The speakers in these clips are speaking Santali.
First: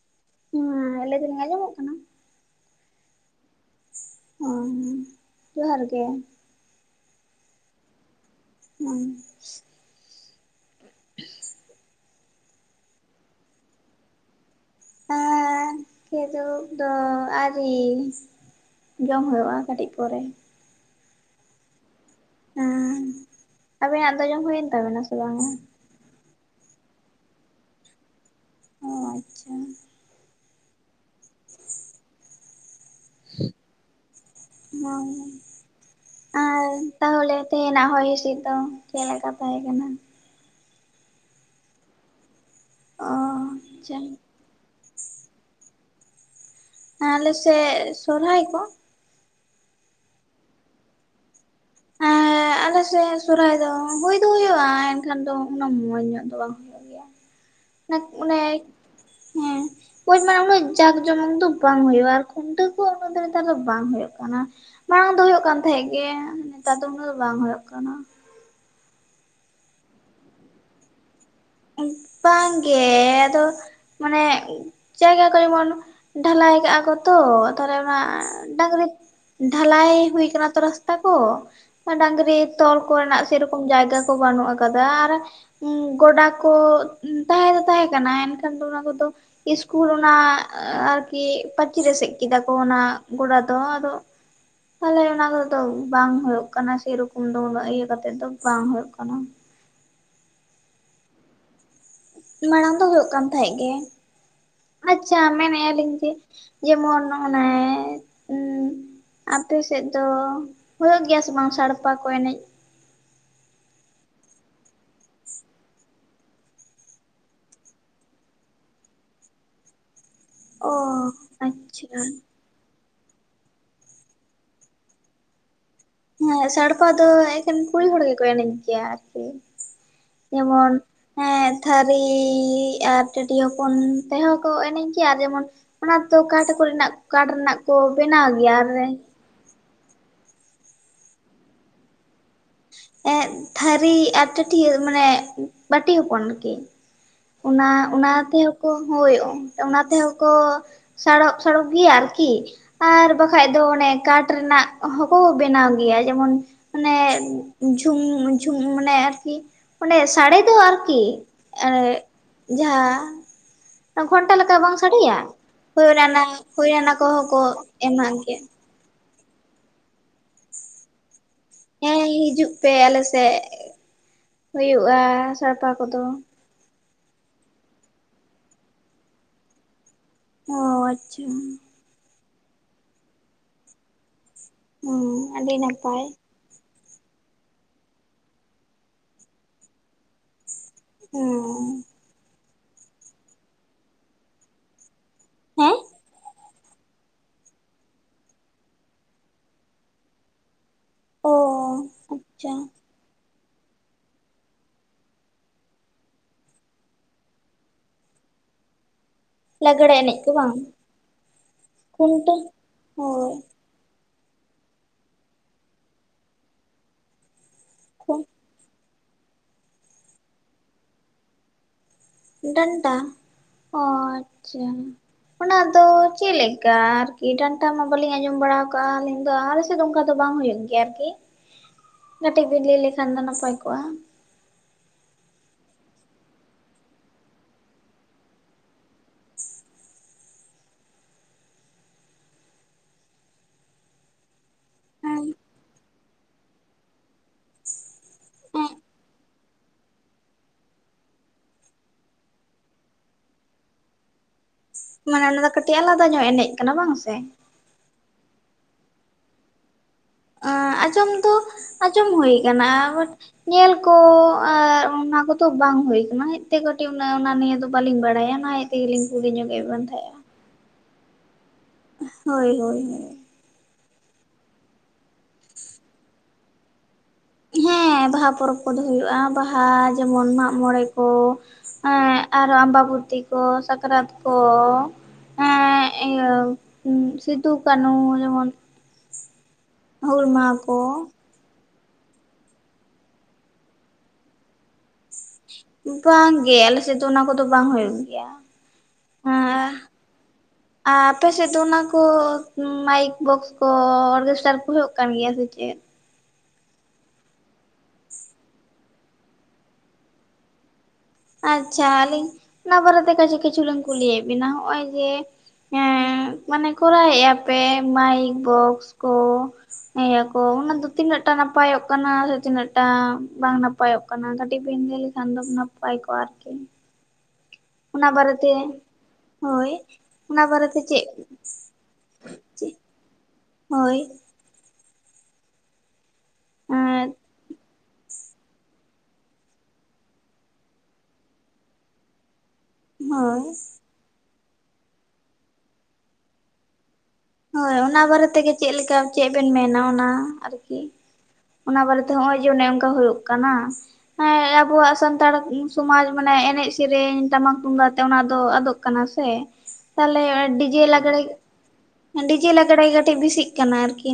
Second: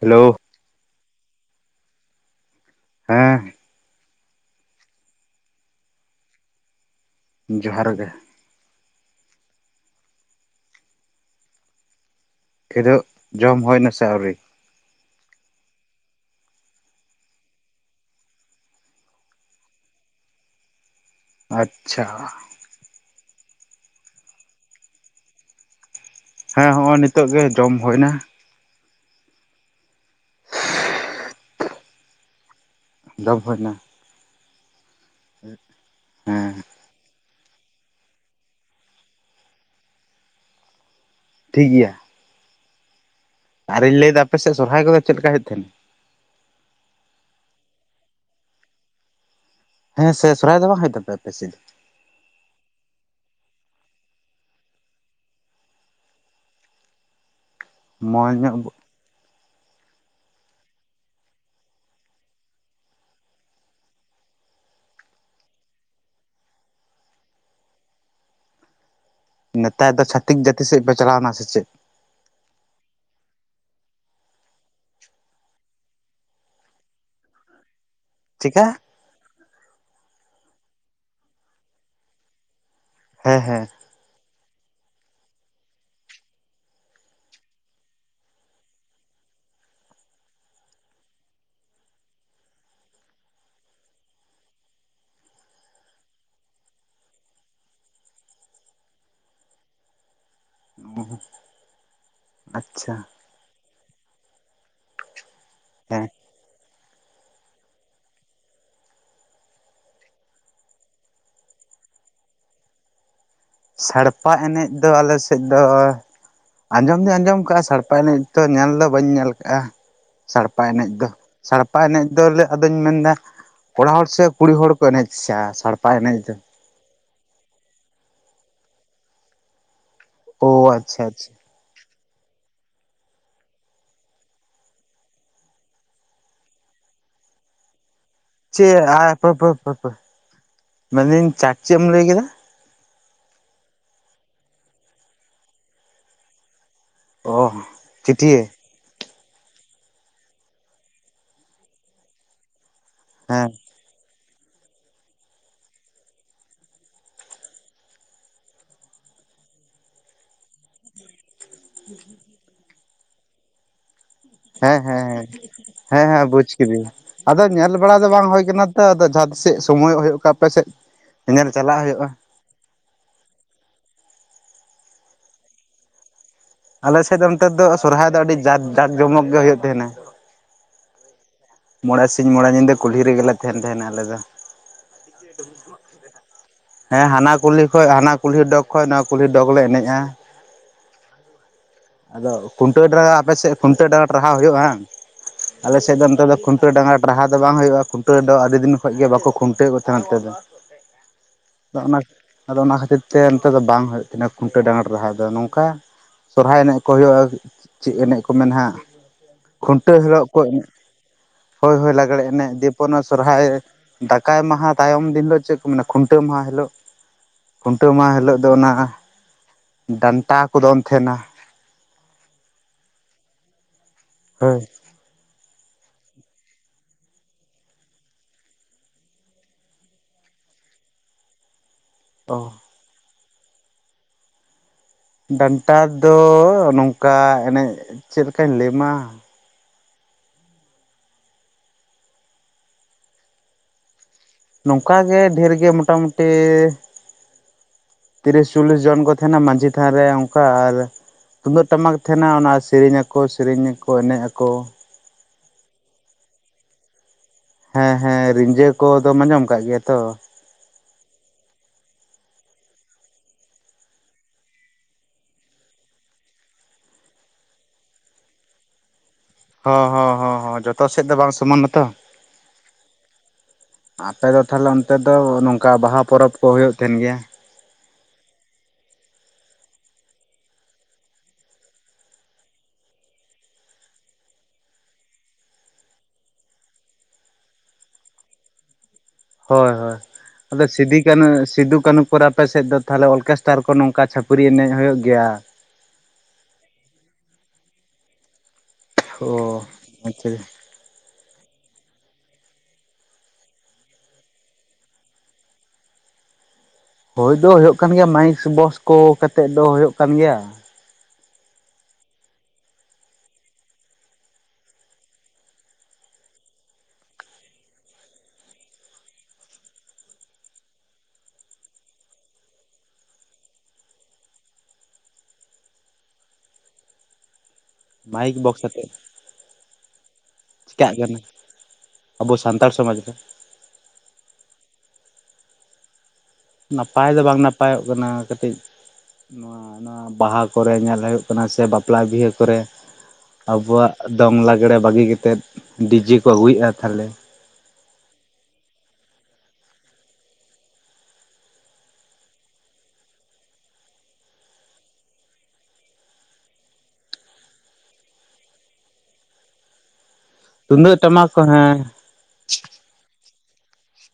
ᱦᱮᱞᱳ ᱦᱮᱸ ᱟᱞᱮ ᱫᱚᱞᱤᱧ ᱟᱸᱡᱚᱢᱚᱜ ᱠᱟᱱᱟ? ᱦᱮᱸ ᱚ ᱡᱚᱦᱟᱨ ᱜᱮ ᱡᱚᱦᱟᱨ ᱜᱮ ᱦᱩᱸ [inaudible] ᱠᱷᱮᱫᱳᱜ ᱡᱚᱢ ᱦᱳᱭ ᱱᱟᱥᱮ ᱟᱣᱨᱤ? ᱦᱮᱸ ᱠᱮᱫᱳᱵ ᱫᱚ ᱟᱣᱨᱤ᱾ ᱡᱚᱢ ᱦᱳᱭᱳᱜ-ᱟ, ᱠᱟᱹᱴᱤᱡ ᱯᱚᱨᱮ᱾ ᱟᱪᱪᱷᱟ ᱦᱮᱸ ᱾ ᱟᱵᱤᱱᱟᱜ ᱫᱚ ᱡᱚᱢ ᱦᱩᱭᱮᱱ ᱛᱟᱵᱮᱱᱟ ᱥᱮ ᱵᱟᱝᱟ? ᱦᱮᱸ ᱦᱚᱜ-ᱚᱭ ᱱᱤᱛᱚᱜ ᱜᱮ, ᱡᱚᱢ ᱦᱳᱭ ᱱᱟ᱾ ᱚᱸ ᱟᱪᱪᱷᱟ᱾ ᱡᱚᱢ ᱦᱳᱭᱱᱟ᱾ ᱦᱮᱸ ᱟᱨ ᱛᱟᱦᱚᱞᱮ ᱛᱮᱱᱟᱜ ᱦᱚᱭ ᱦᱤᱥᱤᱫ ᱫᱚ, ᱪᱮᱫ ᱞᱮᱠᱟ ᱛᱟᱸᱦᱮ ᱠᱟᱱᱟ? ᱴᱷᱤᱠ ᱜᱮᱭᱟ᱾ ᱚ ᱟᱨᱤᱧ ᱟᱪᱪᱷᱟ ᱞᱟᱹᱭ ᱫᱟ ᱾ ᱟᱯᱮ ᱥᱮᱫ ᱥᱚᱨᱦᱟᱭ ᱠᱚᱼᱫᱚ ᱪᱮᱫ ᱞᱮᱠᱟ ᱦᱩᱭᱩᱜ ᱛᱮᱦᱮᱱᱟ? ᱟᱞᱮ ᱥᱮ ᱥᱚᱨᱦᱟᱭ ᱠᱚ? ᱦᱮᱸ ᱥᱮ ᱥᱚᱨᱦᱟᱭ ᱫᱚ ᱵᱟᱝ ᱦᱩᱭᱩᱜ ᱛᱟᱯᱮᱭᱟ ᱟᱯᱮᱥᱮᱫ ᱫᱚ? ᱟᱨ [unintelligible] ᱟᱞᱮᱥᱮᱫ ᱥᱨᱦᱟᱭ ᱫᱚ, ᱦᱩᱭ ᱫᱚ ᱦᱩᱭᱩᱜ-ᱟ ᱾ ᱮᱱᱠᱷᱟᱱ ᱫᱚ ᱩᱱᱟᱹᱜ ᱢᱚᱡᱽ ᱧᱚᱜ ᱫᱚ ᱵᱟᱝ ᱦᱩᱭᱩᱼᱜ ᱜᱮᱭ-ᱟ᱾ ᱢᱚᱸᱡᱽ ᱚᱱᱮ ᱧᱚᱜ ᱦᱮᱸ ᱠᱩᱡ ᱢᱮ ᱩᱱᱟᱹᱜ ᱡᱟᱠ ᱡᱚᱢᱚᱠ ᱫᱚ ᱵᱟᱝ ᱦᱩᱭᱩᱜ-ᱟ ᱾ ᱟᱨ ᱠᱷᱩᱱᱴᱟᱹ ᱠᱚᱦᱚᱸ ᱩᱱᱟᱹᱜ ᱫᱚ, ᱱᱮᱛᱟᱨ ᱫᱚ ᱵᱟᱝ ᱦᱳᱭᱳᱜ ᱠᱟᱱᱟ᱾ ᱢᱟᱲᱟᱝ ᱫᱚ ᱦᱳᱭᱩᱜ ᱠᱟᱱ ᱛᱟᱦᱮᱸᱫ ᱜᱮ, ᱱᱮᱛᱟᱨ ᱫᱚ ᱩᱱᱟᱹᱜ ᱫᱚ ᱵᱟᱝ ᱦᱳᱭᱳᱼᱜ ᱠᱟᱱᱟ᱾ ᱱᱮᱛᱟᱨ ᱫᱚ ᱪᱷᱟᱛᱤᱠ ᱡᱟᱹᱛᱤ ᱥᱮᱫ ᱯᱮ, ᱪᱟᱞᱟᱣᱱᱟ ᱥᱮ ᱪᱮᱫ? ᱵᱟᱝᱜᱮ ᱟᱫᱚ ᱢᱟᱱᱮ ᱪᱟᱭᱜᱟ ᱠᱚ ᱡᱮᱢᱚᱱ, ᱰᱷᱟᱞᱟᱭ ᱠᱟᱜ-ᱟ ᱠᱚ ᱛᱚ, ᱛᱟᱦᱚᱞᱮ ᱚᱱᱟ ᱪᱤᱠᱟ ᱰᱟᱜᱽᱨᱤ, ᱰᱷᱟᱞᱟᱭ ᱦᱩᱭ ᱠᱟᱱᱟ ᱛᱚ ᱨᱟᱥᱛᱟ ᱠᱚ ᱰᱟᱜᱽᱨᱤ ᱛᱚᱞ ᱠᱚᱨᱮᱱᱟᱜ ᱥᱮ ᱦᱮᱸ ᱨᱚᱠᱚᱢ ᱦᱮᱸ ᱡᱟᱭᱜᱟ ᱠᱚ ᱵᱟᱹᱱᱩᱜ ᱟᱠᱟᱫᱟ᱾ ᱟᱨ ᱜᱚᱰᱟ ᱠᱚ ᱛᱟᱦᱮᱸ ᱫᱚ ᱛᱟᱦᱮᱸ ᱠᱟᱱᱟ᱾ ᱮᱱᱠᱷᱟᱱ ᱫᱚ ᱚᱱᱟ ᱠᱚᱫᱚ ᱤᱥᱠᱩᱞ ᱚᱱᱟ ᱟᱨᱠᱤ ᱯᱟᱹᱪᱤᱨ ᱮᱥᱮᱫ ᱠᱮᱫᱟ ᱠᱚ ᱚᱱᱟ ᱜᱚᱰᱟ ᱫᱚ ᱟᱫᱚ ᱛᱟᱦᱞᱮ ᱚᱱᱟ ᱠᱚᱨᱮ ᱫᱚ ᱵᱟᱝ ᱦᱳᱭᱳᱜ ᱠᱟᱱᱟ ᱥᱮᱭ ᱨᱚᱠᱚᱢ ᱫᱚ ᱩᱱᱟᱹᱜ ᱤᱭᱟᱹ ᱠᱟᱛᱮᱜ ᱫᱚ ᱵᱟᱝ ᱦᱳᱭᱳᱜ ᱠᱟᱱᱟ᱾ ᱚ ᱢᱟᱲᱟᱝ ᱫᱚ ᱦᱳᱭᱳᱜ ᱠᱟᱱ ᱛᱟᱸᱦᱮᱫ ᱜᱮ ᱟᱪᱪᱷᱟ ᱢᱮᱱ ᱟᱭᱹᱞᱤᱧ ᱦᱮᱸ ᱡᱮ ᱡᱮᱢᱚᱱ ᱚᱱᱮ ᱟᱯᱮ ᱥᱮᱫ ᱫᱚ ᱦᱳᱭᱳᱜ ᱜᱮᱭᱟ ᱥᱮ ᱵᱟᱝ ᱥᱟᱲᱯᱟ ᱠᱚ ᱮᱱᱮᱡ? ᱥᱟᱲᱯᱟ ᱮᱱᱮᱡ ᱫᱚ ᱟᱞᱮ ᱥᱮᱫ ᱫᱚ ᱟᱸᱡᱚᱢ ᱫᱚᱩᱧ ᱟᱸᱡᱚᱢ ᱠᱟᱜᱼᱟ ᱥᱟᱲᱯᱟ ᱮᱱᱮᱡ ᱛᱚ ᱧᱮᱞ ᱫᱚ ᱵᱟᱹᱧ ᱧᱮᱞ ᱠᱟᱜᱼᱟ᱾ ᱥᱟᱲᱯᱟ ᱚ ᱮᱱᱮᱡ ᱫᱚ ᱥᱟᱲᱯᱟ ᱟᱪᱪᱷᱟ ᱮᱱᱮᱡ ᱫᱚ ᱟᱫᱚᱧ ᱢᱮᱱ ᱫᱟ ᱠᱚᱲᱟ ᱦᱚᱲ ᱥᱮ ᱠᱩᱲᱤ ᱦᱚᱲ ᱠᱚ ᱮᱱᱮᱡ ᱥᱟ ᱥᱟᱲ ᱦᱮᱸ ᱥᱟᱲᱯᱟ ᱫᱚ ᱮᱠᱷᱮᱱ ᱠᱩᱲᱤ ᱦᱚᱲ ᱜᱮᱠᱚ ᱮᱱᱮᱡ ᱜᱮᱭᱟ ᱟᱨᱠᱤ᱾ ᱚ ᱡᱮᱢᱚᱱ ᱟᱪᱪᱷᱟ ᱟᱪᱪᱷᱟ ᱦᱮᱸ ᱛᱷᱟᱹᱨᱤ ᱟᱨ ᱴᱟᱹᱴᱭᱟᱹ ᱦᱚᱯᱚᱱ ᱛᱮᱦᱚᱸ ᱠᱚ ᱮᱱᱮᱡ ᱜᱮᱭᱟ ᱟᱨ ᱡᱮᱢᱚᱱ ᱚᱱᱟ ᱛᱚ ᱠᱟᱴ ᱠᱚᱨᱮᱱᱟᱜ ᱠᱟᱴ ᱨᱮᱱᱟᱜ ᱠᱚ ᱵᱮᱱᱟᱣ ᱜᱮᱭᱟ ᱟᱨ ᱯᱳ ᱯᱳ ᱯᱳ ᱯᱳᱭ ᱢᱮᱱᱫᱤᱧ ᱪᱟ ᱪᱮᱫ ᱮᱢ ᱞᱟᱹᱭ ᱠᱮᱫᱟ? ᱛᱷᱟᱹᱨᱤ ᱟᱨ ᱴᱟᱹᱴᱭᱟᱹ ᱢᱟᱱᱮ ᱵᱟᱹᱴᱤ ᱦᱚᱯᱚᱱ ᱟᱨᱠᱤ᱾ ᱚ ᱚᱱᱟ ᱚᱱᱟ ᱪᱤᱴᱭᱟᱹ ᱛᱮᱦᱚ ᱠᱚ ᱦᱳᱭ ᱚᱱᱟ ᱛᱮᱦᱚᱸ ᱠᱚ ᱥᱟᱲᱚᱯ ᱥᱟᱲᱚᱯ ᱜᱮᱭᱟ ᱟᱨᱠᱤ ᱟᱨ ᱵᱟᱠᱷᱟᱡ ᱦᱮᱸ ᱫᱚ ᱚᱱᱮ ᱠᱟᱴᱷ ᱨᱮᱱᱟᱜ ᱦᱚᱸᱠᱚ ᱵᱮᱱᱟᱣ ᱜᱮᱭᱟ ᱡᱮᱢᱚᱱ ᱢᱟᱱᱮ ᱡᱷᱩ ᱢᱷᱩᱢ ᱢᱟᱱᱮ ᱟᱨᱠᱤ ᱚᱱᱮ ᱥᱟᱰᱮ ᱫᱚ ᱟᱨᱠᱤ᱾ ᱮᱻᱨ ᱡᱟᱦᱟᱸ ᱜᱷᱚᱱᱴᱟ ᱞᱮᱠᱟ ᱵᱟᱝ ᱦᱮᱸ ᱦᱮᱸ ᱥᱟᱰᱮᱭᱟ ᱦᱮᱸ ᱦᱳᱭ ᱦᱮᱸ ᱦᱮᱸ ᱱᱟᱱᱟᱼᱜ ᱵᱩᱡᱽ ᱦᱳᱭ ᱠᱤᱫᱟᱹᱧ ᱱᱟᱱᱟᱼᱜ ᱠᱚᱦᱚᱸ ᱠᱚ ᱟᱫᱚ ᱧᱮᱞ ᱵᱟᱲᱟ ᱫᱚ ᱮᱢᱟᱜ ᱵᱟᱝ ᱜᱮᱭᱟ᱾ ᱦᱩᱭ ᱠᱟᱱᱟ ᱟᱫᱚ ᱡᱟᱦᱟᱸ ᱛᱤᱥᱮᱫ ᱥᱚᱢᱚᱭᱚᱜ ᱦᱩᱭᱩᱜ ᱠᱟᱜ ᱟᱯᱮᱥᱮᱫ ᱧᱮᱧᱮᱞ ᱪᱟᱞᱟᱜ ᱦᱮᱸ ᱦᱳᱭᱩᱜᱼᱟ᱾ ᱦᱤᱡᱩᱜ ᱯᱮ ᱟᱞᱮᱥᱮᱫ ᱦᱩᱭᱩᱜᱼᱟ ᱥᱟᱲᱯᱟ ᱠᱚᱫᱚ᱾ ᱟᱞᱮᱥᱮᱫ ᱫᱚ ᱱᱚᱱᱛᱮ ᱫᱚ ᱥᱚᱨᱦᱟᱭ ᱫᱚ ᱟᱹᱰᱤ ᱡᱟᱠ ᱡᱟᱠ ᱡᱚᱢᱚᱠ ᱜᱮ ᱦᱩᱭᱩᱜ ᱛᱟᱦᱮᱸᱱᱟ᱾ ᱚ ᱟᱪᱪᱷᱟ᱾ ᱢᱚᱬᱮ ᱥᱤᱧ ᱢᱚᱬᱮ ᱧᱤᱫᱟᱹ ᱠᱩᱞᱦᱤ ᱨᱮᱜᱮ ᱛᱟᱦᱮᱱ ᱛᱟᱦᱮᱱᱟ ᱟᱞᱮ ᱫᱚ᱾ ᱦᱩᱸ ᱟᱹᱰᱤ ᱱᱟᱯᱟᱭ᱾ ᱦᱮᱸ ᱦᱟᱱᱟ ᱠᱩᱞᱦᱤ ᱠᱷᱚᱱᱚᱡ ᱦᱟᱱᱟ ᱠᱩᱞᱦᱤ ᱰᱚᱜ ᱠᱷᱚᱱᱚᱡ ᱱᱚᱣᱟ ᱠᱩᱞᱦᱤ ᱰᱚᱜᱽ ᱞᱮ ᱮᱱᱮᱡᱼᱟ᱾ ᱚ ᱟᱫᱚ ᱠᱷᱩᱱᱴᱟᱹᱣ ᱰᱟᱸᱨᱲᱴᱟ ᱟᱯᱮᱥᱮᱫ ᱠᱷᱩᱱᱴᱟᱹᱣ ᱰᱟᱸᱜᱟ ᱴᱟᱨᱦᱟᱣ ᱦᱩᱭᱩᱜᱼᱟ ᱦᱟᱝ, ᱦᱮᱸ ᱟᱞᱮᱥᱮᱫ ᱫᱚ ᱱᱚᱛᱮ ᱫᱚ ᱠᱷᱩᱱᱴᱟᱹᱣ ᱰᱟᱝᱨᱟ ᱰᱟᱦᱟ ᱫᱚ ᱵᱟᱝ ᱦᱩᱭᱩᱜᱼᱟ ᱠᱷᱩᱱᱴᱟᱹᱣ ᱫᱚ ᱟᱹᱰᱤ ᱫᱤᱱ ᱠᱷᱚᱱ ᱜᱮ ᱵᱟᱠᱚ ᱠᱷᱩᱱᱴᱟᱹᱣ ᱠᱚ ᱛᱟᱦᱮᱸᱱᱟ ᱱᱚᱛᱮᱫ ᱫᱚ᱾ ᱚ ᱟᱫᱚ ᱚᱱᱟ ᱟᱪᱪᱷᱟ ᱟᱫᱚ ᱚᱱᱟ ᱠᱷᱟᱹᱛᱤᱨ᱾ ᱚᱱᱛᱮ ᱫᱚ ᱵᱟᱝ ᱦᱩᱭᱩᱜ ᱛᱤᱧᱟᱹ ᱠᱷᱩᱱᱴᱟᱹᱣ ᱰᱟᱝᱟᱲ ᱨᱟᱦᱟ ᱫᱚ ᱱᱚᱝᱠᱟ ᱥᱚᱨᱦᱟᱭ ᱮᱱᱮᱡ ᱠᱚ ᱦᱩᱭᱩᱜᱼᱟ ᱪᱮᱫ ᱮᱱᱮᱡ ᱠᱚ ᱢᱮᱱ ᱦᱸᱟᱜ ᱠᱷᱩᱱᱴᱟᱹᱣ ᱦᱤᱞᱳᱜ ᱠᱚ ᱮᱱᱮᱡ ᱦᱳᱭ ᱦᱳᱭ ᱞᱟᱜᱽᱲᱮ ᱠᱷᱩᱱᱴᱟᱹᱣ ᱮᱱᱮᱡ ᱫᱤᱭᱮᱯᱚᱨ ᱥᱚᱨᱦᱟᱭ ᱦᱳᱭ ᱫᱟᱠᱟᱭ ᱢᱟᱦᱟ ᱛᱟᱭᱚᱢ ᱫᱤᱱ ᱦᱤᱞᱳᱜ ᱪᱮᱫ ᱠᱚ ᱢᱮᱱᱟ ᱠᱷᱩᱱᱴᱟᱹᱣ ᱢᱟᱦᱟ ᱦᱤᱞᱳᱜ᱾ ᱠᱷᱩᱱᱴᱟᱹᱣ ᱢᱟᱦᱟ ᱦᱤᱞᱟᱹᱜ ᱫᱚ ᱚᱱᱟ ᱰᱟᱱᱴᱟ ᱠᱚ ᱫᱚᱱ ᱛᱟᱦᱮᱱᱟ᱾ ᱰᱟᱱᱰᱟ ᱚ ᱦᱳᱭ ᱟᱪᱪᱷᱟ᱾ ᱚᱱᱟ ᱫᱚ ᱪᱮᱫᱠᱟ ᱟᱨᱠᱤ ᱰᱟᱱᱴᱟ ᱢᱟ ᱵᱟᱟᱹᱞᱤᱧ ᱟᱸᱡᱚᱢ ᱵᱟᱲᱟ ᱠᱟᱜᱼᱟ ᱟᱹᱞᱤᱧ ᱫᱚ ᱟᱨ ᱫᱚ ᱚᱱᱠᱟ ᱫᱚ ᱵᱟᱝ ᱦᱩᱭᱩᱜ ᱜᱮᱭᱟ ᱟᱨᱠᱤ ᱠᱟᱹᱴᱤᱡ ᱚ ᱵᱮᱤᱱ ᱞᱟᱹᱭ ᱞᱮᱠᱷᱟᱱ ᱫᱚ ᱱᱟᱯᱟᱭ ᱠᱚᱜᱼᱟ᱾ ᱰᱟᱱᱴᱟ ᱫᱚ ᱱᱚᱝᱠᱟ ᱮᱱᱮᱡ ᱪᱮᱫ ᱞᱮᱠᱟᱧ ᱞᱟᱹᱭᱟᱢᱟ ᱱᱚᱝᱠᱟᱜᱮ ᱰᱷᱮᱨ ᱜᱮ ᱢᱳᱴᱟᱢᱩᱴᱤ ᱛᱤᱨᱤᱥ ᱪᱚᱞᱞᱤᱥ ᱡᱚᱱ ᱠᱚ ᱛᱟᱦᱮᱱᱟ ᱢᱺᱡᱷᱤ ᱛᱷᱟᱱ ᱨᱮ ᱚᱱᱠᱟ ᱟᱨ ᱛᱩᱢᱫᱟᱹᱜ ᱴᱟᱢᱟᱠ ᱛᱟᱦᱮᱱᱟ ᱚᱱᱟ ᱥᱮᱨᱮᱧ ᱟᱠᱚ ᱥᱮᱨᱮᱧᱟᱚ ᱮᱱᱮᱡ ᱟᱠᱚ᱾ ᱢᱟᱱᱮ ᱚᱱᱟ ᱫᱚ ᱠᱟᱹᱴᱤᱡ ᱟᱞᱟᱫᱟ ᱧᱚᱜ ᱮᱱᱮᱡ ᱠᱟᱱᱟ ᱵᱟᱝ ᱥᱮ? ᱦᱮᱸ ᱦᱮᱸ ᱨᱤᱡᱟᱹ ᱠᱚᱫᱚᱢ ᱟᱸᱡᱚᱢ ᱠᱟᱜ ᱜᱮᱭᱟ ᱛᱚ? ᱟᱸᱡᱚᱢ ᱫᱚ ᱟᱸᱡᱚᱢ ᱦᱩᱭ ᱟᱠᱟᱱᱟ, ᱵᱟᱴ ᱧᱮᱞ ᱠᱚ ᱟᱨ ᱚᱱᱟ ᱠᱚᱫᱚ ᱵᱟᱝ ᱦᱩᱭ ᱠᱟᱱᱟᱛᱮ ᱠᱟᱹᱴᱤᱡ ᱩᱜ ᱚᱱᱟ ᱱᱤᱭᱟᱹᱮ ᱫᱚ ᱵᱟᱹᱞᱤᱧ ᱵᱟᱲᱟᱭᱟ, ᱚᱱᱟ ᱛᱜᱞᱤᱧ ᱠᱩᱞᱤᱧᱟ ᱦᱚᱸ ᱦᱚᱸ ᱦᱚᱸ ᱡᱚᱛᱚ ᱥᱮᱫ ᱫᱚ ᱵᱟᱝ ᱥᱚᱢᱟᱱᱟ ᱛᱚ ᱦᱳᱭ ᱦᱳᱭ ᱦᱳᱭ, ᱟᱯᱮᱚ ᱛᱟᱦᱚᱞᱮ ᱚᱱᱛᱮ ᱫᱚ ᱱᱚᱝᱠᱟ ᱵᱟᱦᱟ ᱯᱚᱨᱚᱵᱽ ᱠᱚ ᱦᱩᱭᱩᱜ ᱛᱟᱦᱮᱱ ᱜᱮᱭᱟ? ᱦᱮᱸ ᱵᱟᱦᱟ ᱯᱚᱨᱚᱵᱽ ᱠᱚᱫᱚ ᱦᱩᱭᱩᱜᱼᱟ, ᱵᱟᱦᱟ ᱡᱮᱢᱚᱱ ᱢᱟᱜ ᱢᱚᱬᱮ ᱠᱚ ᱦᱮᱸ ᱟᱨᱚ ᱟᱢᱵᱟᱵᱩᱨᱛᱤ ᱠᱚ ᱥᱟᱠᱨᱟᱛ ᱠᱚ, ᱦᱮᱸ ᱤᱭᱟᱹ ᱥᱤᱫᱩ ᱠᱟᱹᱱᱩ ᱡᱮᱢᱚᱱ ᱦᱳᱭ ᱦᱳᱭ ᱦᱩᱞ ᱢᱟᱦᱟ ᱟᱫᱚ ᱠᱚ ᱥᱤᱫᱩ ᱠᱟᱹᱱᱩ ᱥᱤᱫᱩ ᱠᱟᱹᱱᱦᱩ ᱠᱚ ᱟᱯᱮᱮᱥᱮᱫ ᱫᱚ ᱛᱟᱦᱚᱞᱮ ᱚᱨᱠᱮᱥᱴᱟᱨ ᱠᱚ ᱱᱚᱝᱠᱟ ᱪᱷᱟᱹᱯᱟᱹᱨᱤ ᱮᱱᱮᱡ ᱦᱩᱭᱩᱜ ᱜᱮᱭᱟ? ᱵᱟᱝᱜᱮ ᱟᱞᱮ ᱥᱮᱫ ᱫᱚ ᱚᱱᱟ ᱠᱚᱫᱚ ᱵᱟᱝ ᱦᱩᱭᱩᱜ ᱜᱮᱭᱟ ᱾ ᱚ ᱟᱪᱪᱷᱟ ᱾ ᱟᱨ ᱟᱯᱮᱥᱮᱫ ᱫᱚ ᱚᱱᱟ ᱠᱚ ᱢᱟᱭᱤᱠ ᱵᱚᱠᱥ ᱠᱚ ᱚᱨᱜᱮᱥᱴᱟᱨ ᱠᱚ ᱦᱩᱭᱩᱜ ᱠᱟᱱ ᱜᱮᱭᱟ ᱥᱮ ᱪᱮᱫ? ᱦᱳᱭ ᱫᱚ ᱦᱩᱭᱩᱜ ᱠᱟᱱ ᱜᱮᱭᱟ, ᱢᱟᱭᱤᱠ ᱵᱚᱥ ᱠᱚ ᱠᱟᱛᱮᱫ ᱫᱚ ᱦᱩᱭᱩᱜ ᱠᱟᱱ ᱜᱮᱭᱟ ᱾ ᱟᱪᱪᱷᱟ ᱟᱹᱞᱤᱧ ᱚᱱᱟ ᱵᱟᱨᱮᱛᱮ ᱠᱤᱪᱷᱩ ᱠᱤᱪᱷᱩ ᱞᱤᱧ ᱠᱩᱞᱤᱭᱮᱫ ᱵᱤᱱᱟ ᱦᱚᱜᱼᱚᱭ ᱡᱮ ᱦᱮᱸ ᱢᱟᱱᱮ ᱠᱚᱨᱟᱣᱮᱜᱼᱟ ᱯᱮ ᱢᱟᱭᱤᱠ ᱵᱚᱠᱥ ᱠᱚ ᱦᱮᱸᱭᱟᱠᱚ ᱚᱱᱟ ᱫᱚ ᱛᱤᱱᱟᱹᱜ ᱴᱟ ᱱᱟᱯᱟᱭᱚᱜ ᱠᱟᱱᱟ ᱥᱮ? ᱛᱤᱱᱟᱹᱜ ᱴᱟ ᱵᱟᱝ ᱱᱟᱯᱟᱭ ᱱᱟᱯᱟᱭᱚᱜ ᱠᱟᱱᱟ ᱠᱟᱹᱴᱤᱡ ᱵᱮᱤᱱᱤᱫᱟᱹᱭ ᱞᱮᱠᱷᱟᱱ ᱫᱚ ᱱᱟᱯᱟᱭ ᱠᱚᱜᱼᱟ ᱟᱨᱠᱤ ᱾ ᱚᱱᱟ ᱢᱟᱭᱤᱠ ᱵᱟᱨᱮᱛᱮ ᱵᱚᱠᱥ ᱦᱳᱭ ᱾ ᱪᱤᱠᱟᱜ ᱠᱟᱱᱟ ᱟᱵᱚ ᱥᱟᱱᱛᱟᱲ ᱪᱮᱫ ᱥᱚᱢᱟᱡᱽ ᱨᱮ ᱾ ᱦᱳᱭ, ᱦᱳᱭ ᱱᱟᱯᱟᱭ ᱫᱚ ᱵᱟᱝ ᱱᱟᱯᱟᱭᱚᱜ ᱠᱟᱱᱟ, ᱠᱟᱹᱴᱤᱡ ᱱᱚᱣᱟ ᱱᱚᱣᱟ ᱵᱟᱦᱟ ᱠᱚᱨᱮ ᱧᱮᱞ ᱦᱩᱭᱩᱜ ᱠᱟᱱᱟ ᱥᱮ ᱵᱟᱯᱞᱟ ᱵᱤᱦᱟᱹ ᱠᱚᱨᱮ ᱟᱵᱚᱣᱟᱜ ᱫᱚᱝ ᱞᱟᱜᱽᱬᱮ ᱵᱟᱹᱜᱤ ᱠᱟᱛᱮᱜ ᱰᱤᱡᱮ ᱠᱚ ᱟᱹᱜᱩᱭᱮᱫᱼᱟ ᱛᱟᱞᱦᱮ ᱦᱳᱭ ᱚᱱᱟ ᱵᱟᱨᱮ ᱛᱮᱜᱮ ᱪᱮᱫ ᱞᱮᱠᱟ ᱪᱮᱫ ᱵᱮᱱ ᱢᱮᱱᱟ ᱚᱱᱟ ᱟᱨᱠᱤ, ᱚᱱᱟ ᱵᱟᱨᱮᱛᱮ ᱱᱚᱜᱼᱚᱭ ᱡᱮ ᱚᱱᱮ ᱚᱱᱠᱟ ᱦᱩᱭᱩᱜ ᱠᱟᱱᱟ ᱾ ᱦᱮᱸ ᱟᱵᱚᱣᱟᱜ ᱥᱟᱱᱛᱟᱲ ᱥᱚᱢᱟᱡᱽ ᱢᱟᱱᱮ ᱮᱱᱮᱡ ᱥᱮᱨᱮᱧ ᱴᱟᱢᱟᱠ ᱛᱩᱢᱫᱟᱜ ᱛᱮ ᱚᱱᱟ ᱫᱚ ᱟᱫᱚᱜ ᱠᱟᱱᱟ ᱥᱮ ᱛᱟᱦᱚᱞᱮ ᱰᱤᱡᱮ ᱛᱩᱢᱫᱟᱹᱜ ᱞᱟᱜᱽᱲᱮ ᱴᱟᱢᱟᱠ ᱠᱚ ᱦᱮᱸ ᱾ ᱰᱤᱡᱮᱞᱟᱜᱽᱲᱮ ᱠᱟᱛᱮ ᱵᱤᱥᱤᱜ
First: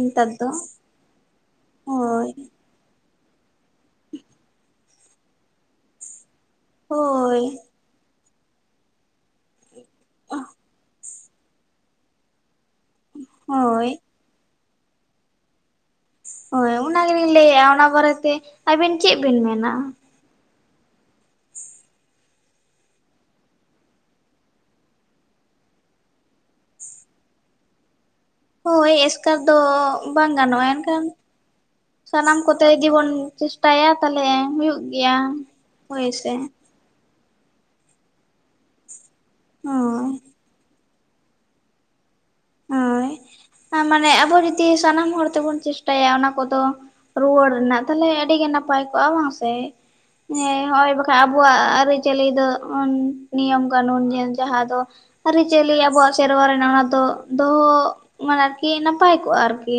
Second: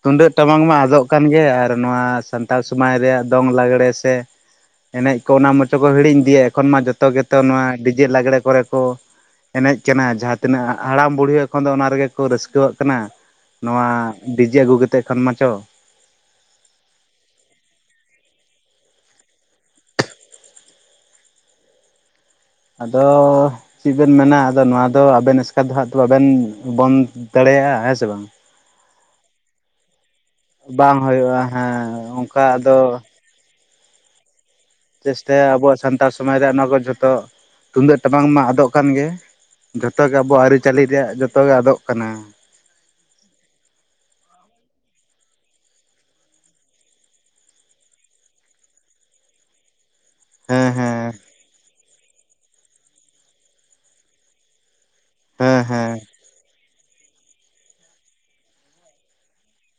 ᱛᱩᱢᱫᱟᱹᱜ ᱴᱟᱢᱟᱠ ᱢᱟ ᱟᱫᱚᱜ ᱠᱟᱱ ᱜᱮ, ᱟᱨ ᱱᱚᱣᱟ ᱦᱳᱭ ᱥᱟᱱᱛᱟᱲ ᱥᱚ ᱢᱟᱭ ᱨᱮᱭᱟᱜ ᱫᱚᱝ ᱞᱟᱜᱽᱲᱮ ᱥᱮ ᱮᱱᱮᱡ ᱠᱚ ᱚᱱᱟ ᱢᱚᱪᱚ ᱠᱚ ᱦᱤᱲᱤᱧ ᱤᱫᱤᱭᱮᱜ ᱾ ᱠᱷᱚᱱ ᱢᱟ ᱡᱚᱛᱚ ᱜᱮᱛᱚ ᱦᱳᱭ ᱱᱚᱣᱟ ᱰᱤᱡᱮ ᱞᱟᱜᱽᱲᱮ ᱠᱚᱨᱮ ᱠᱚ ᱮᱱᱮᱡ ᱠᱟᱱᱟ, ᱡᱟᱦᱟᱸ ᱛᱤᱱᱟᱹᱜ ᱦᱟᱲᱟᱢ ᱵᱩᱲᱦᱤ ᱮᱠᱷᱚᱱ ᱫᱚ ᱚᱱᱟ ᱨᱮᱜᱮ ᱠᱚ ᱨᱟᱹᱥᱠᱟᱹᱣᱟᱜ ᱠᱟᱱᱟ ᱱᱚᱣᱟ ᱦᱳᱭ ᱰᱤᱡᱮ ᱟᱹᱜᱩ ᱠᱟᱛᱮᱜ ᱠᱷᱚᱱ ᱢᱟ ᱪᱚ, ᱦᱳᱭ ᱚᱱᱟᱮᱜᱞᱤᱧ ᱞᱟᱹᱭᱮᱜᱼᱟ ᱚᱱᱟ ᱵᱟᱨᱮᱛᱮ ᱟᱹᱵᱤᱱ ᱪᱮᱫ ᱵᱤᱱ ᱢᱮᱱᱟ? ᱟᱫᱚ ᱪᱮᱫ ᱵᱮᱱ ᱢᱮᱱᱟ, ᱟᱫᱚ ᱱᱚᱣᱟ ᱫᱚ ᱟᱵᱮᱱ ᱮᱥᱠᱟᱨ ᱫᱚ ᱦᱟᱸᱜ ᱵᱟᱵᱮᱱ ᱵᱚᱱᱫᱚ ᱫᱟᱲᱮᱭᱟᱜᱼᱟ ᱦᱮᱸ ᱥᱮ ᱵᱟᱝ? ᱦᱳᱭ ᱮᱥᱠᱟᱨ ᱫᱚ ᱵᱟᱝ ᱜᱟᱱᱚᱜᱼᱟ, ᱵᱟᱝ ᱮᱱᱠᱷᱟᱱ ᱦᱩᱭᱩᱜᱼᱟ ᱦᱮᱸ ᱥᱟᱱᱟᱢ ᱚᱱᱠᱟ ᱠᱚᱛᱮ ᱟᱫᱚ ᱜᱮᱤᱵᱚᱱ ᱪᱮᱥᱴᱟᱭᱟ ᱛᱟᱦᱚᱞᱮ ᱦᱩᱭᱩᱜ ᱜᱮᱭᱟ ᱪᱮᱥᱴᱟᱭᱟ ᱟᱵᱚᱣᱟᱜ ᱦᱳᱭ ᱥᱟᱱᱛᱟᱲ ᱥᱮ ᱥᱚᱢᱟᱡᱽ ᱨᱮᱭᱟᱜ ᱱᱚᱣᱟ ᱠᱚ ᱡᱷᱚᱛᱚ ᱛᱩᱢᱫᱟᱹᱜ ᱴᱟᱢᱟᱠ ᱢᱟ ᱟᱫᱚᱜ ᱠᱟᱱ ᱜᱮ ᱦᱳᱭ ᱡᱷᱚᱛᱚᱜᱮ ᱟᱵᱚᱣᱟᱜ ᱟᱹᱨᱤᱪᱟᱹᱞᱤ ᱨᱮᱭᱟᱜ ᱡᱚᱛᱚᱜᱮ ᱟᱫᱚᱜ ᱠᱟᱱᱟ ᱾ ᱦᱳᱭ, ᱟ ᱢᱟᱱᱮ ᱟᱵᱚ ᱡᱩᱫᱤ ᱥᱟᱱᱟᱢ ᱦᱚᱲ ᱛᱮᱵᱚᱱ ᱪᱮᱥᱴᱟᱭᱟ ᱚᱱᱟ ᱠᱚᱫᱚ ᱨᱩᱣᱟᱹᱲ ᱨᱮᱱᱟᱜ, ᱛᱟᱦᱚᱞᱮ ᱟᱹᱰᱤ ᱜᱮ ᱱᱟᱯᱟᱭ ᱠᱚᱜᱼᱟ ᱵᱟᱝ ᱥᱮ! ᱦᱮᱸ ᱦᱚᱸᱜᱼ ᱚᱭ ᱵᱟᱠᱷᱟᱡ ᱟᱵᱚᱣᱟᱜ ᱟᱹᱨᱤᱪᱟᱹᱞᱤ ᱫᱚ ᱚᱱ ᱱᱤᱭᱚᱢ ᱠᱟᱹᱱᱩᱱ ᱡᱟᱦᱟᱸ ᱫᱚ ᱦᱮᱸ ᱟᱹᱨᱤᱪᱟᱹᱞᱤ ᱦᱮᱸ ᱟᱵᱚᱣᱟᱜ ᱥᱮᱨᱣᱟ ᱨᱮᱱᱟᱜ ᱚᱱᱟ ᱫᱚ ᱫᱚᱦᱚ ᱢᱟᱱᱮ ᱟᱨᱠᱤ ᱱᱟᱯᱟᱭ ᱠᱚᱜᱼᱟ ᱟᱨᱠᱤ